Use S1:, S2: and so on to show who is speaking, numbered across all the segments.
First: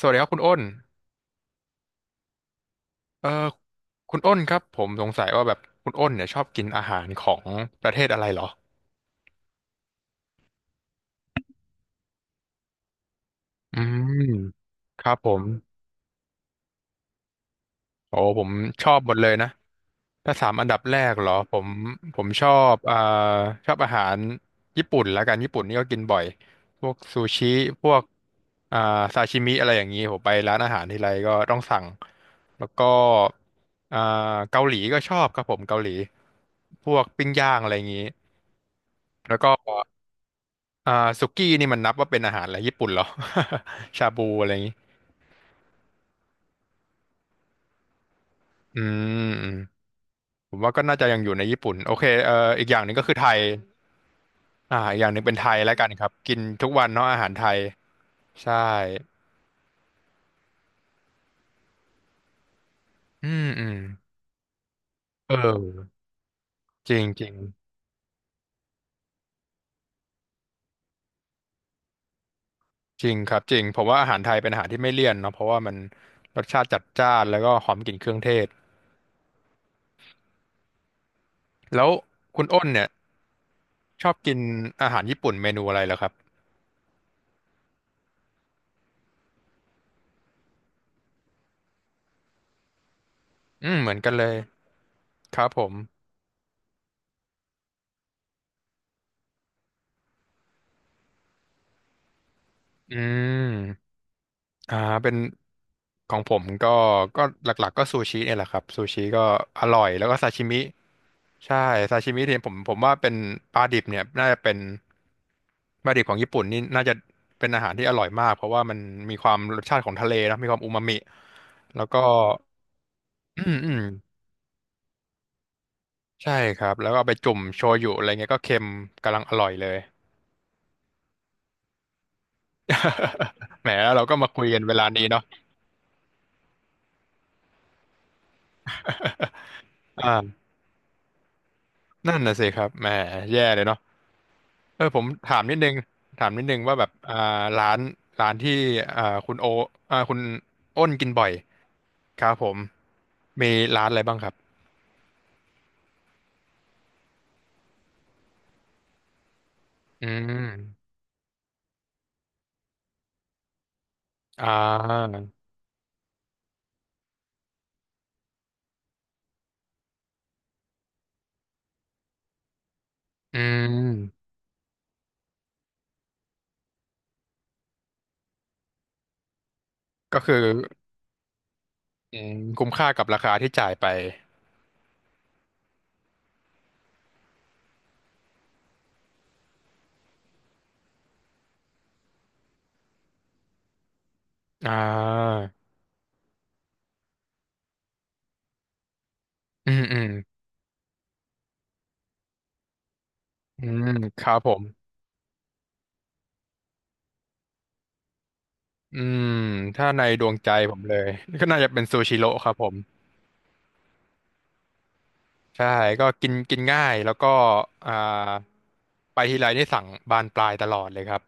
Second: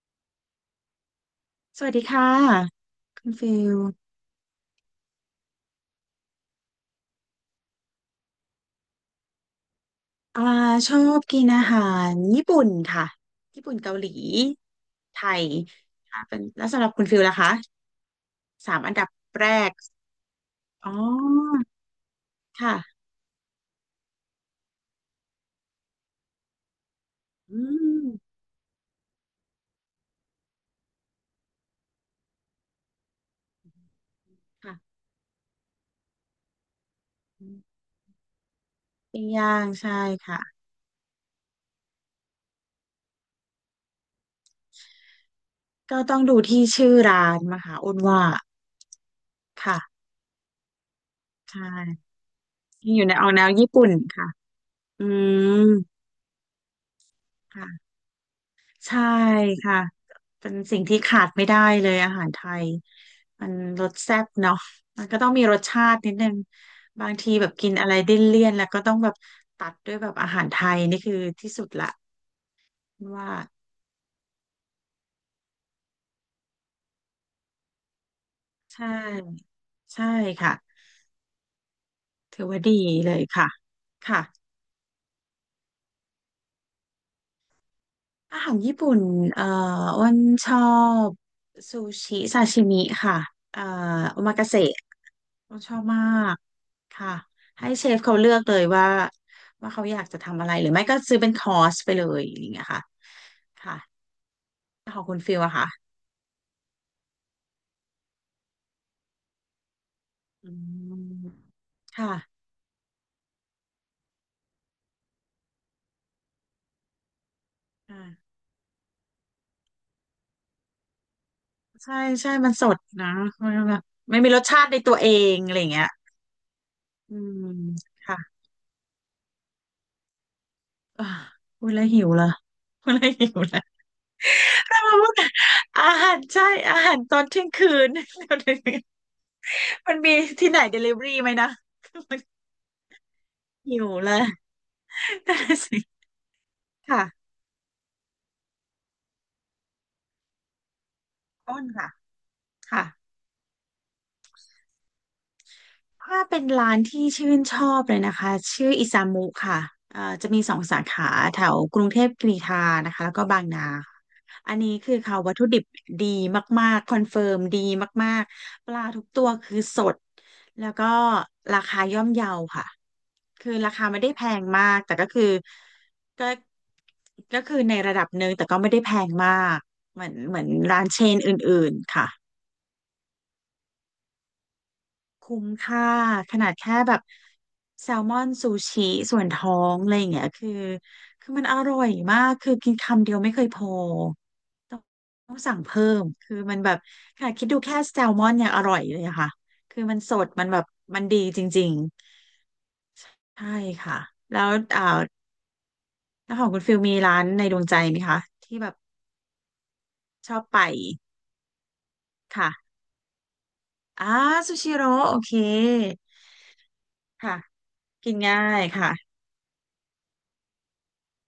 S1: สวัสดีครับคุณอ้น
S2: สวัสดีค่ะคุ
S1: เอ่อ
S2: ณฟิล
S1: คุณอ้นครับผมสงสัยว่าแบบคุณอ้นเนี่ยชอบกินอาหารของประเทศอะไรเหรอ
S2: อ่าชอบกินอาหารญี่ปุ่นค่ะญี่ปุ่
S1: อื
S2: นเกาหลี
S1: มครับ
S2: ไท
S1: ผม
S2: ยค่ะเป็นแล้วสำหรับคุณฟิลล่ะคะ
S1: โอ้ผม
S2: สาม
S1: ช
S2: อั
S1: อ
S2: น
S1: บ
S2: ดับ
S1: หมดเลย
S2: แร
S1: นะ
S2: ก
S1: ถ้าสามอันดับ
S2: อ๋
S1: แร
S2: อ
S1: กเหรอผมชอบ
S2: ค่ะ
S1: ชอบอาหารญี่ปุ่นละกันญี่ปุ่นนี่ก็กินบ่อยพวกซูชิ
S2: อื
S1: พว
S2: ม
S1: กอ่าซาชิมิอะไรอย่างนี้ผมไปร้านอาหารทีไรก็ต้องสั่งแล้วก็อ่าเกาห
S2: ค่ะ
S1: ลีก็ชอบครับผมเกาหลีพวกปิ้ง
S2: อื
S1: ย่างอะไรอ
S2: ม
S1: ย่างนี้
S2: ปิ้ง
S1: แล้วก็
S2: ย่างใช่ค่ะ
S1: อ่าสุกี้นี่มันนับว่าเป็นอาหารอะไรญี่ปุ่นเหรอ ชาบูอะไรอย่างนี้
S2: ก็ต้องดูที่ชื่อร้านมาค่ะอ้นว่า
S1: อืมอืม
S2: ค่ะ
S1: ผมว่าก็น่าจะยังอยู่ใน
S2: ใช
S1: ญี่ปุ่นโอเค
S2: ่
S1: อีกอย่างหนึ่ง
S2: อ
S1: ก็
S2: ยู่ใน
S1: คือ
S2: อ
S1: ไท
S2: อก
S1: ย
S2: แนวญี่ปุ่นค่ะ
S1: อีกอ
S2: อื
S1: ย่างหนึ่งเป็นไทย
S2: ม
S1: แล้วกันครับกินทุกวันเนาะอาหารไทย
S2: ค่ะ
S1: ใช่
S2: ใช่ค่ะเป็นสิ่งที่ขาดไม่ได้เลยอาหารไทย
S1: อืม
S2: มัน
S1: อืม
S2: รสแซ่บเนาะมันก็ต้อ
S1: เอ
S2: งมีรสชา
S1: อ
S2: ตินิดนึง
S1: จริง
S2: บาง
S1: จริ
S2: ที
S1: ง
S2: แบบกินอะไรดิ้นเลี่ยนแล้วก็ต้องแบบตัดด้วยแบบอาหารไทยนี่คือที่สุดละ
S1: จริง
S2: ว่า
S1: ครับจริงผมว่าอาหารไทยเป็นอาหารที่ไม่เลี่ยนเนาะเพราะว่ามันรสชาติจัดจ้านแล้วก็หอมกลิ่นเครื่องเทศ
S2: ใช่ใช่ค่ะ
S1: แล้วคุ
S2: ถื
S1: ณ
S2: อว่า
S1: อ้น
S2: ดี
S1: เนี่ย
S2: เลยค่ะ
S1: ชอบ
S2: ค่ะ
S1: กินอาหารญี่ปุ่นเมนูอะไรเหรอครับ
S2: อาหารญี่ปุ่นเอ่ออ้วนชอบซูชิซาชิมิค่ะเอ่อ
S1: อืมเหมือนกัน
S2: โอ
S1: เล
S2: มา
S1: ย
S2: กาเสะ
S1: ครับ
S2: ก็
S1: ผ
S2: ช
S1: ม
S2: อบมากค่ะให้เชฟเขาเลือกเลยว่าเขาอยากจะทำอะไรหรือไม่ก็ซื้อเป็นคอร์สไปเลยอย่างเงี้ยค่ะ
S1: อื
S2: ค่ะ
S1: ม อ่า
S2: แล้วของ
S1: เป็
S2: คุ
S1: น
S2: ณฟิลอะค่ะ
S1: ของผมก็ก็หลักๆก็ซูชิเนี่ยแหละครับซูชิก็อร่อยแล้วก็ซาชิ
S2: อื
S1: มิ
S2: ม
S1: ใช่ซาชิ
S2: ค่ะ
S1: มิเนี่ยผมว่าเป็นปลาดิบเนี่ยน่าจะเป็นปลาดิบของญี่ปุ่นนี่น่าจะเป็นอาหารที่อ
S2: อ่
S1: ร่อยมาก
S2: า
S1: เพราะว่ามันมีความรสชาติของทะเลนะมีความอูมามิแล้ว
S2: ใช่
S1: ก็
S2: ใช่มันสดนะ
S1: อื
S2: มัน
S1: มอื
S2: แบ
S1: ม
S2: บไม่มีรสชาติในตัวเองอะไรอย่างเงี้ย
S1: ใช่ครับแล้วก็เอาไป
S2: อื
S1: จุ่ม
S2: ม
S1: โชยุอะไร
S2: ค่ะ
S1: เงี้ยก็เค็มกำลังอร่อยเลย
S2: อ่าพูดแล้วหิวเลยพูดแล้วหิวเล ย
S1: แหมแล้วเราก็มาคุยกันเว
S2: แต่
S1: ลา
S2: มา
S1: นี้
S2: พูด
S1: เนาะ
S2: แต่อาหารใช่อาหารตอนเที่ยงคืน เดี๋ยวนี้มัน มี
S1: อ่า
S2: ที่ไหนเดลิเวอรี่ไหมนะ
S1: นั่นน่ะสิครับแหมแย่เลย
S2: หิ
S1: เนาะ
S2: วเลย
S1: เออผมถามนิดนึง ถามนิดนึงว่าแบบ
S2: ค่ะ
S1: ร้านที่อ่าคุณโอคุณอ้นกินบ่อย
S2: อ้นค่ะ
S1: ครับผม
S2: ค่ะ
S1: มีร้านอะไรบ้างครับ
S2: ถ้าเป็นร้านที่ชื่นชอบเลยนะคะชื่ออิซามุค่ะ
S1: อื
S2: จะมีสองสา
S1: ม
S2: ขาแถวกรุงเทพกรีฑานะคะแล้วก็บางนาค่ะ
S1: อ่
S2: อันนี้คือ
S1: า
S2: เขาวัตถุดิบดีมากๆคอนเฟิร์มดีมากๆปลาทุกตัวคือสดแล้วก็ราคาย่อมเยาค่ะ
S1: อื
S2: คือราคาไม่ได้แพ
S1: ม
S2: งมากแต่ก็คือก็ก็คือในระดับหนึ่งแต่ก็ไม่ได้แพงมากเหมือน
S1: ก็คื
S2: เห
S1: อ
S2: มือนร้านเชนอื่นๆค่ะ
S1: อืมคุ้มค่ากับราคาที่จ่ายไป
S2: คุ้มค่าขนาดแค่แบบแซลมอนซูชิส่วนท้องอะไรอย่างเงี้ยคือมันอร่อยมากคือกินคำเดียวไม่เคยพอ
S1: อ่า
S2: ต้องต้องสั่งเพิ่มคือมันแบบขนาดคิดดูแค่แซลมอนยังอร่อยเลยอะค่ะ
S1: อื
S2: คื
S1: ม
S2: อมั
S1: อื
S2: น
S1: ม
S2: สดมันแบบมันดีจริงๆใช่
S1: อืม
S2: ค่ะ
S1: ครับ
S2: แล้
S1: ผ
S2: ว
S1: ม
S2: อ่าแล้วของคุณฟิลมีร้านในดวงใจไหมคะที่แบบ
S1: อืมถ้าในดว
S2: ช
S1: ง
S2: อบ
S1: ใจ
S2: ไป
S1: ผมเลยก็น่าจะเป็นซูชิโร่ครับผ
S2: ค่ะ
S1: ม
S2: อ่าซูชิโร่โอเค
S1: ใช่ก็กินกินง่ายแล้วก็
S2: ค่ะ
S1: อ่า
S2: กินง่ายค่ะ
S1: ไปทีไรนี่สั่งบานปลายตลอดเลยครับ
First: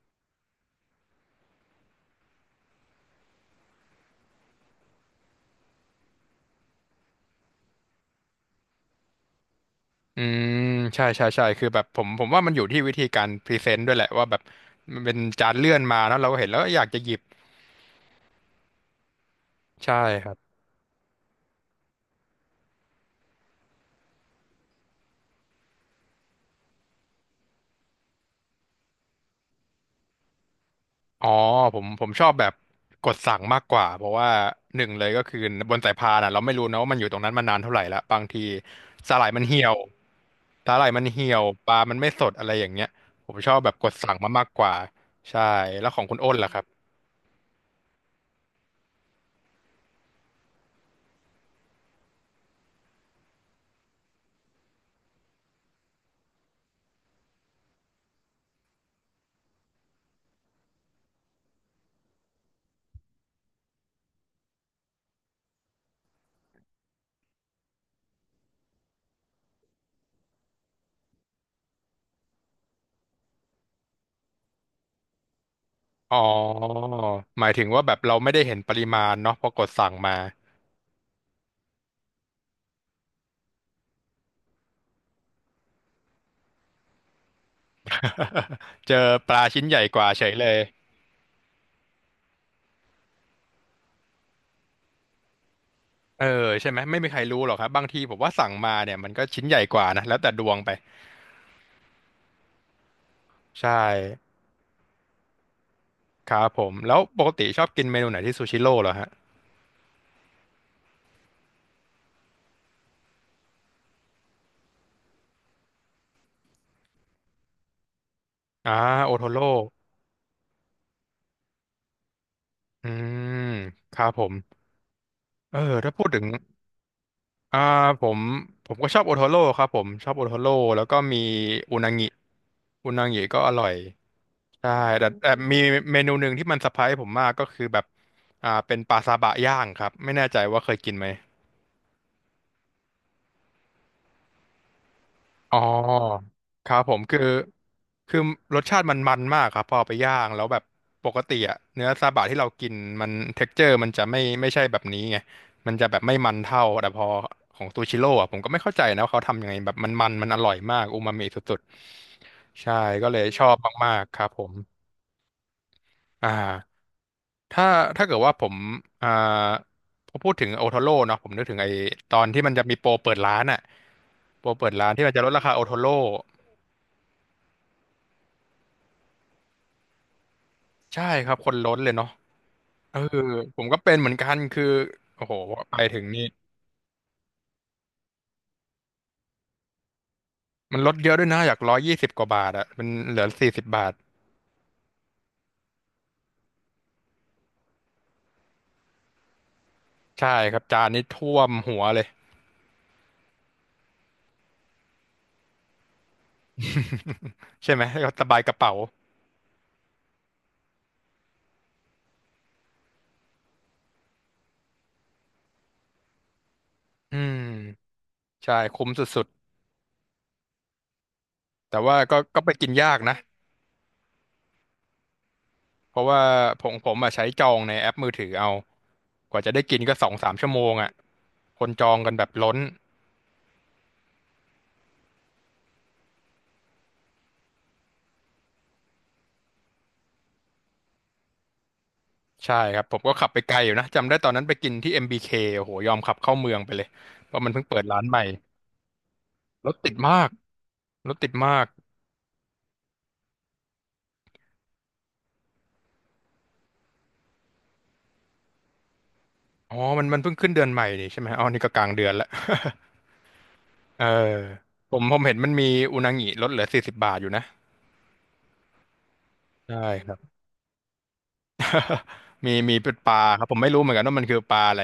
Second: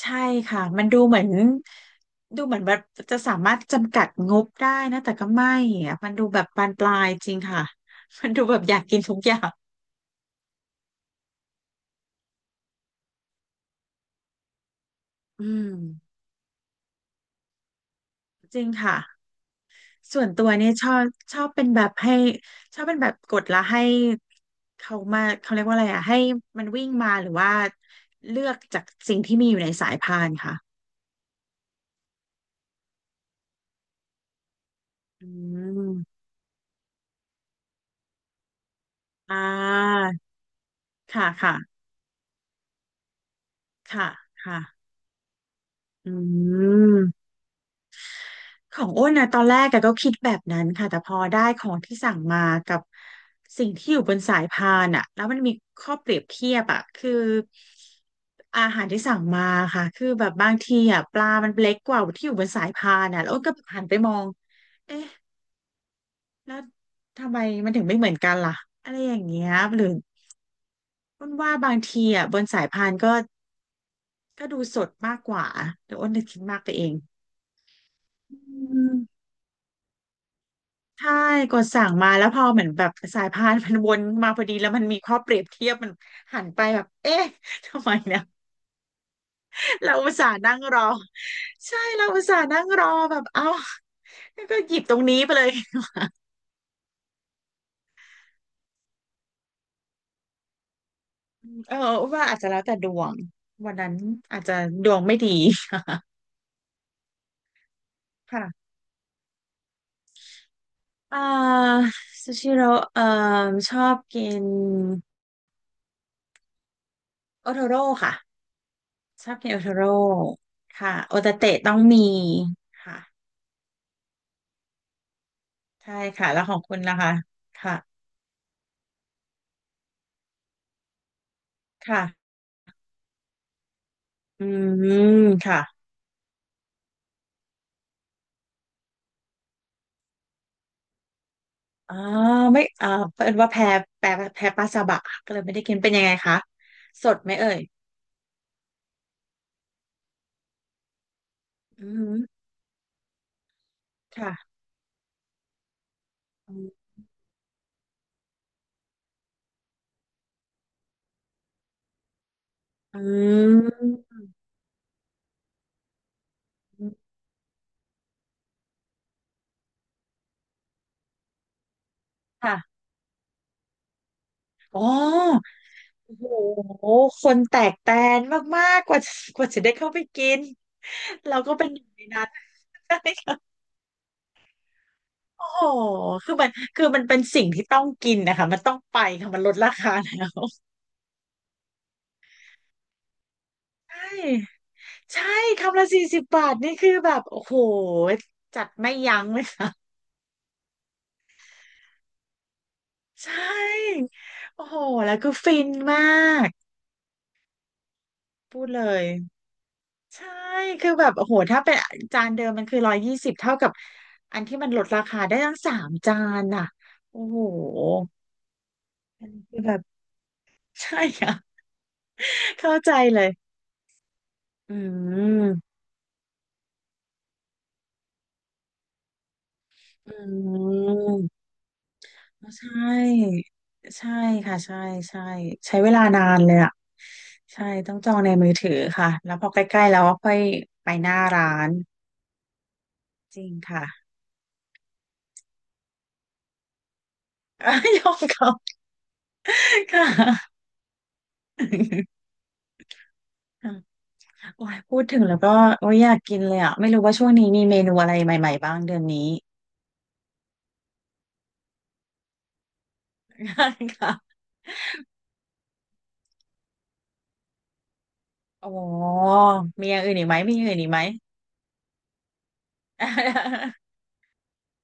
S2: ใช่ค่ะมันดูเหมือนแบบจะสามารถจำกัดงบได้นะแต่ก็ไม่อะมันดูแบบบานปลายจริงค่ะ มันดูแบบอยากกินทุกอย่าง
S1: อืมใช่ใช่ใช่คือแบบผมว่ามันอยู่ที่วิธีการพรีเซนต์ด้วยแหละว่าแบบมันเป็น
S2: อื
S1: จานเลื่อนมา
S2: ม
S1: แล้วเราก็เห็นแล้วก็อยากจะหยิบ
S2: จริงค่ะ
S1: ใช่
S2: ส่
S1: ค
S2: วน
S1: รั
S2: ตัว
S1: บ
S2: เนี่ยชอบเป็นแบบให้ชอบเป็นแบบกดแล้วให้เขามาเขาเรียกว่าอะไรอ่ะให้มันวิ่งมาหรือว่าเลือกจากสิ่งที่มีอยู่ในสายพานค่ะ
S1: อ๋อผมชอบแบบกดสั่งมากกว่าเพราะว่าหนึ่งเลยก็
S2: อื
S1: คือบนสายพาน
S2: ม
S1: อ่ะเราไม่รู้นะว่ามันอยู่ตรงนั้นมานานเท่าไหร่ละบางทีสาหร่าย
S2: อ่
S1: มันเหี่ยว
S2: า
S1: สาหร่ายมัน
S2: ค่ะ
S1: เหี่ยว
S2: ค่ะ
S1: ปลามันไม่สดอะไรอย่างเงี้ยผมชอบแบบกด
S2: ค่ะ
S1: สั่งมามาก
S2: ค่ะ
S1: กว่าใช่แล้วของ
S2: อื
S1: คุณอ้นล่ะครับ
S2: ม ของอ้นนะตอนแรกอะก็คิดแบบนั้นค่ะแต่พอได้ของที่สั่งมากับสิ่งที่อยู่บนสายพานอะแล้วมันมีข้อเปรียบเทียบอะคืออาหารที่สั่งมาค่ะคือแบบบางทีอะปลามันเล็กกว่าที่อยู่บนสายพานอะแล้วอ้นก็หันไปมองเอ๊ะแล้วทำไมมันถึงไม่เหมือนกันล่ะอะไรอย่างเงี้ยหรืออ้นว่าบางทีอะบนสายพานก็ดูสดมากกว่าเดี๋ยวอ้น
S1: อ๋อ
S2: จะคิดมากไปเอง
S1: หมายถึงว่าแบบเราไม่ได้เห็นป
S2: อื
S1: ริ
S2: ม
S1: มาณเนาะพอกดสั่งมา
S2: ใช่กดสั่งมาแล้วพอเหมือนแบบสายพานมันวนมาพอดีแล้วมันมีข้อเปรียบเทียบมันหันไปแบบเอ๊ะทำไมเนี่ย
S1: เจอปลาชิ้นให ญ่
S2: เรา
S1: กว่า
S2: อุต
S1: เฉ
S2: ส่า
S1: ย
S2: ห์
S1: เลย
S2: นั่งรอใช่เราอุตส่าห์นั่งรอแบบเอ้าแล้วก็หยิบตรงนี้ไปเลย
S1: เออใช่ไหมไม่มีใครรู้หรอกครับบางทีผมว่าสั่งมาเนี่ยมันก็ชิ้นใหญ่กว่านะแล้วแต่ดวงไป
S2: เออว่าอาจจะแล้วแต่ดวง
S1: ใช่
S2: วันนั้นอาจจะดวงไม่ดี
S1: ครับผมแล้วปกติชอบกินเมนูไหน ที่
S2: ค่ะ
S1: ซูชิ โร่เหรอฮะ
S2: เอ่อซูชิโร่เอ่อชอบกินโอโทโร่ค่ะ
S1: อ่าโอโท
S2: ชอบ
S1: โร่
S2: กินโอโทโร่ค่ะโอตาเตะต้องมี
S1: อื
S2: ค่ะ
S1: มครับผมเออถ้า
S2: ใช่
S1: พูดถึง
S2: ค่ะแล้วของคุณล่ะคะ
S1: อ่า
S2: ค่ะ
S1: ผมก็ชอบโอโทโร่ครับผมชอบโอโทโร่แล้วก็มีอุนา
S2: ค่ะ
S1: งิอุนางิก็อร่อย
S2: อื
S1: ใช่
S2: ม
S1: แต่
S2: ค่ะ
S1: มีเมนูหนึ่งที่มันเซอร์ไพรส์ผมมากก็คือแบบเป็นปลาซาบะย่างครับไม่แน่ใจว่าเคยกินไหม
S2: อ๋อไม่เพิ่นว่าแพ้แพ้ปลาซาบะค่ะก็เลยไม่
S1: อ๋อ
S2: ได้กินเป็นยังไงคะ
S1: ครับผม
S2: สด
S1: คือ
S2: ไหมเอ่ย
S1: คือรสชาติมันมันมากครับพอเอาไปย่างแล้วแบบปกติอะเนื้
S2: อื
S1: อซา
S2: ม
S1: บะที่เรากินมันเท็กเจอร์มันจะไม่ไม่
S2: ค่ะ
S1: ใช่แบบนี้ไงมันจะแบบไม่มัน
S2: อื
S1: เท่า
S2: ม
S1: แต่พอของซูชิโร่อะผมก็ไม่เข้าใจนะว่าเขาทำยังไงแบบมันมันมันอร่อยมากอูมามิสุดๆใช่ก็เลยชอบมากๆครับผมอ่าถ้าถ้าเกิดว่าผมอ่าพอพูดถึงโอโทโร่เนาะผมนึกถึงไอ้ตอนที่มันจะมี
S2: ค่ะ
S1: โปรเปิดร้านอะโปรเปิด
S2: อ๋อ
S1: ร้านที่มันจะลดราคาโอโทโร่
S2: โอ้โหคนแตกแตนมากๆกว่าจะได้เข้าไปกิน
S1: ใช่ครั
S2: เรา
S1: บค
S2: ก็
S1: น
S2: เป็น
S1: ล้
S2: ห
S1: น
S2: นึ่
S1: เล
S2: ง
S1: ย
S2: ใน
S1: เนาะ
S2: นั้น
S1: เออ ผมก็เป็นเหมือนกันคือโอ้โห
S2: โอ้โห
S1: ไปถึงนี่
S2: คือมันเป็นสิ่งที่ต้องกินนะคะมันต้องไปค่ะมันลดราคาแล้ว
S1: มันลดเยอะด้วยนะอยากร้อยยี่สิบกว่าบาทอะมันเหลือสี่สิบบาท
S2: ใช่ ใช่คำละ40 บาทนี่คือแบบโอ้โหจัดไม่ยั้งเลยค่ะ
S1: ใช่ครับจานนี้ท่วมหัวเลย
S2: ใช่โอ้โหแล้วคือฟินมาก
S1: ใช่ไหมก็สบายกระ
S2: พูด
S1: เป๋า
S2: เลยใช่คือแบบโอ้โหถ้าเป็นจานเดิมมันคือ120เท่ากับอันที่มันลดราคาได้ตั้งสามจานน่ะ
S1: อื
S2: โอ้โห
S1: มใช่คุ้มสุ
S2: อั
S1: ด
S2: นนี้คือแบบ ใช่ค่ะ
S1: ๆแต่ว่าก็ก็ไปกิน
S2: เข้า
S1: ยา
S2: ใจ
S1: กนะ
S2: เลยอืม
S1: เพราะว่าผมอะใช้จองในแอปมือถือเอากว่าจะได้กินก็สอ
S2: อ
S1: งสามชั่วโม
S2: ื
S1: งอะ
S2: ม
S1: คนจองกันแบบล้น
S2: ใช่ใช่ค่ะใช่ใช่ใช้เวลานานเลยอ่ะใช่ต้องจองในมือถือค่ะแล้วพอใกล้ๆแล้วก็ค่อยไปหน้าร้าน
S1: ใช่ครับผมก็ขับ
S2: จ
S1: ไป
S2: ริ
S1: ไก
S2: ง
S1: ลอยู่นะ
S2: ค่ะ
S1: จำได้ตอนนั้นไปกินที่ MBK โอ้โหยอมขับเข้าเมืองไปเลยเพราะมันเพิ่งเปิด ร้า
S2: ย
S1: น
S2: อ
S1: ใหม่
S2: มเขา
S1: รถติด
S2: ค่
S1: มาก
S2: ะ
S1: รถติดมาก
S2: ค่ะโอ้ยพูดถึงแล้วก็โอ้ยอยากกินเลยอ่ะไม่รู้ว่าช่วงนี้มีเมนูอะไรใหม่ๆบ้างเดือนนี้
S1: อ๋อมันเพิ่งขึ้นเดือนใหม่นี่ใช่ไหมอ๋อนี่ก็กลางเดือนละ เออ
S2: ค่ะ
S1: ผมเห็นมันมีอุนางิลดเหลือสี่สิบบาทอยู่นะ
S2: อ๋อ
S1: ใช่
S2: มีอย่าง
S1: ค
S2: อื่
S1: รั
S2: นอีก
S1: บ
S2: ไหมมีอย่างอื่นอีกไหม
S1: มีเป็นปลาครับผมไม่ รู้เหมือนกันว่ามันคือปลาอะไร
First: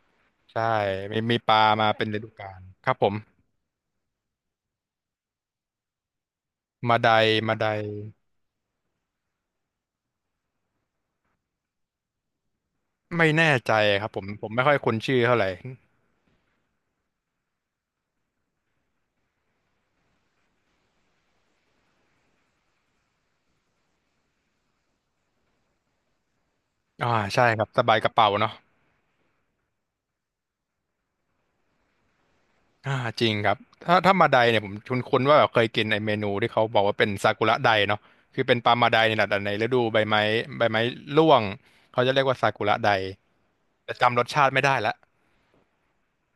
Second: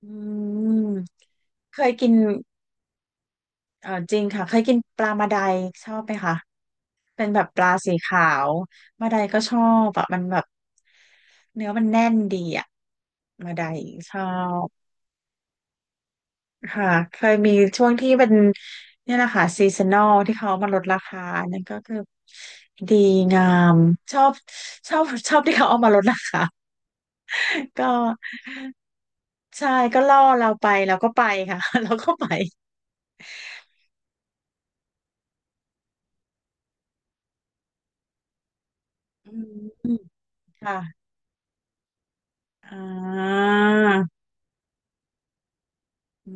S2: อื
S1: ใช่
S2: ม
S1: มีปลา
S2: เค
S1: มา
S2: ย
S1: เป็
S2: กิ
S1: น
S2: น
S1: ฤดูกาลครับผม
S2: เออจริงค่ะเคยกินปลามาไดชอบไหมคะ
S1: มาได
S2: เป็นแบบ
S1: มา
S2: ป
S1: ได
S2: ลาสีขาวมาไดก็ชอบอะมันแบบเนื้อมันแน่นดีอะ
S1: ไม่แน่
S2: มาได
S1: ใจครับ
S2: ช
S1: ผ
S2: อ
S1: มผมไม่
S2: บ
S1: ค่อยคุ้นชื่อเท่าไหร่
S2: ค่ะเคยมีช่วงที่เป็นเนี่ยแหละค่ะซีซันนอลที่เขามาลดราคานั่นก็คือดีงามชอบชอบชอบที่เขาเอามาลดราคา
S1: อ่าใช่ครับ ส
S2: ก็
S1: บายกระเป๋าเนาะ
S2: ใช่ก็ล่อเราไปเราก็ไปค่ะ เราก็ไป
S1: อ่าจริงครับถ้ามาไดเนี่ยผมคุ้นๆว่าแบบเคยกินไอเมนูที่เขาบอกว่าเป็นซากุระไดเนาะคือเป็นปลามาไดในหละ
S2: อื
S1: แต่ในฤดู
S2: ม
S1: ใบไม้ใบไม้
S2: ค่ะ
S1: ร่วงเขาจะเรียกว่าซากุระ
S2: อ่
S1: ได
S2: า
S1: แต่จำรสชาติไม่ได้ละ
S2: อื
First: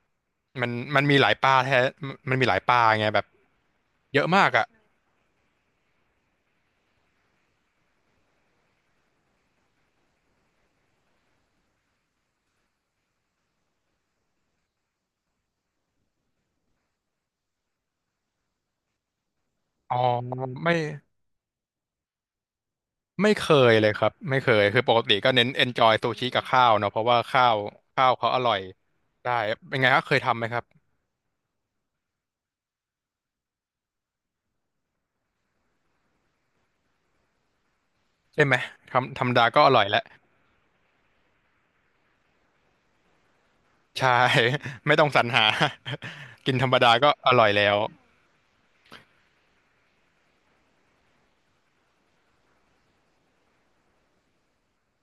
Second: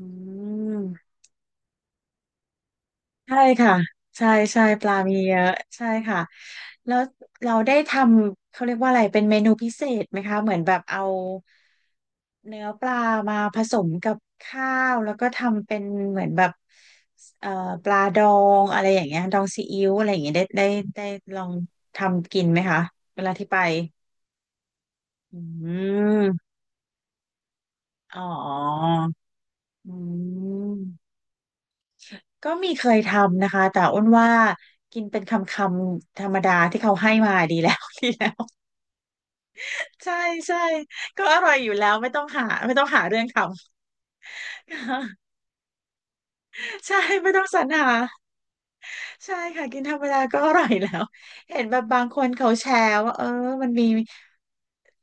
S1: มันมัน
S2: ม
S1: มีหลายปลาแท้มีหลายปลาไงแบบ
S2: ใช่ค่ะ
S1: เย
S2: ใช่
S1: อะมาก
S2: ใช่
S1: อ่ะ
S2: ปลามีเยอะใช่ค่ะแล้วเราได้ทำเขาเรียกว่าอะไรเป็นเมนูพิเศษไหมคะเหมือนแบบเอาเนื้อปลามาผสมกับข้าวแล้วก็ทำเป็นเหมือนแบบเอ่อปลาดองอะไรอย่างเงี้ยดองซีอิ๊ว
S1: อ๋อ
S2: อะไรอย่างเงี้ย
S1: ไม่
S2: ได้ลองทำกินไหมคะเว
S1: ไม่
S2: ลา
S1: เค
S2: ที่ไป
S1: ยเลยครับไม่เคยคือปกติก็
S2: อื
S1: เน้น enjoy ซูชิกับ
S2: ม
S1: ข้าวเนาะเพราะว่าข้าว
S2: อ๋อ
S1: เขาอร่อยได้เป็นไง
S2: อื
S1: ครับเคยทำไหมครับ
S2: ม ก็มีเคยทำนะคะแต่อ้วนว่ากินเป็นคำคำธรรมดาที่เขาให้มาดีแล้ว ดีแล้ว
S1: ใช่ไหมทำธรรมดาก็อร่อยแล้ว
S2: ใช่ใช่ก็อร่อยอยู่แล้วไม่ต้องหาไม่ต้องหาเรื่องทำ
S1: ใช่ ไม่ต้องสรร หา กินธรรมดา
S2: ใช่
S1: ก็อ
S2: ไม่ต้อ
S1: ร่อ
S2: ง
S1: ย
S2: สรร
S1: แล้ว
S2: หาใช่ค่ะกินธรรมดาก็อร่อยแล้วเห็นแบบบางคนเขาแชร์ว่าเออมันมี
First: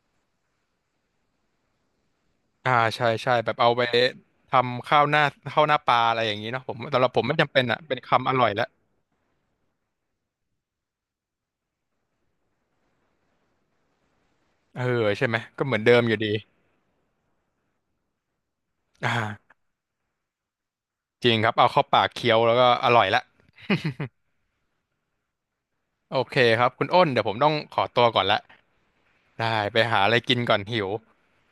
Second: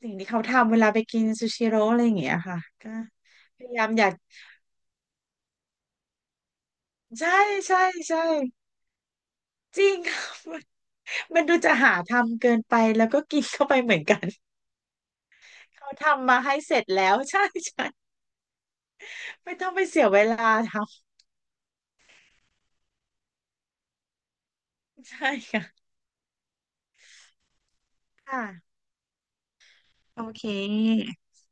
S2: สิ่งที่เขาทำเวลาไปกินซูชิโร่อะไรอย่างเงี้ยค่ะก็
S1: ใช่ใช่แบบ
S2: พ
S1: เอา
S2: ยา
S1: ไป
S2: ยามอยาก
S1: ทำข้าวหน้าปลาอะไรอย่างนี้เนาะผมสำหรับผม
S2: ใช่
S1: ไม่จำเป็นอ่ะ
S2: ใช่
S1: เป็น
S2: ใช่
S1: คำอร่อยแล้ว
S2: จริง ค่ะมันมันดูจะหาทำเกินไปแล้วก็กินเข้าไปเหมือนกัน
S1: เออใช่ไหมก็เหมือน
S2: เขา
S1: เดิมอยู่ดี
S2: ทำมาให้เสร็จแล้ว ใช่ใช่
S1: อ่า
S2: ไม่ต้องไปเสียเวลาทำ
S1: จริงครับเอาเข้าปากเคี้ยวแล้วก็อร่อยละ
S2: ใช่ค่ะ
S1: โอเคครับคุณอ้นเดี๋ยวผมต้องขอตัวก่อนละ
S2: ค่ะ
S1: ได้ไปหาอะไร
S2: โอ
S1: กิน
S2: เค
S1: ก่อนหิว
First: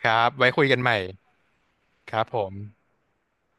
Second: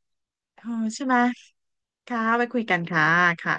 S1: ครับไว้คุ
S2: โอ้
S1: ยกันใหม่
S2: ใช่ไหม
S1: ค
S2: ค่ะ
S1: รับผ
S2: ไว้
S1: ม
S2: คุยกันค่ะค่ะ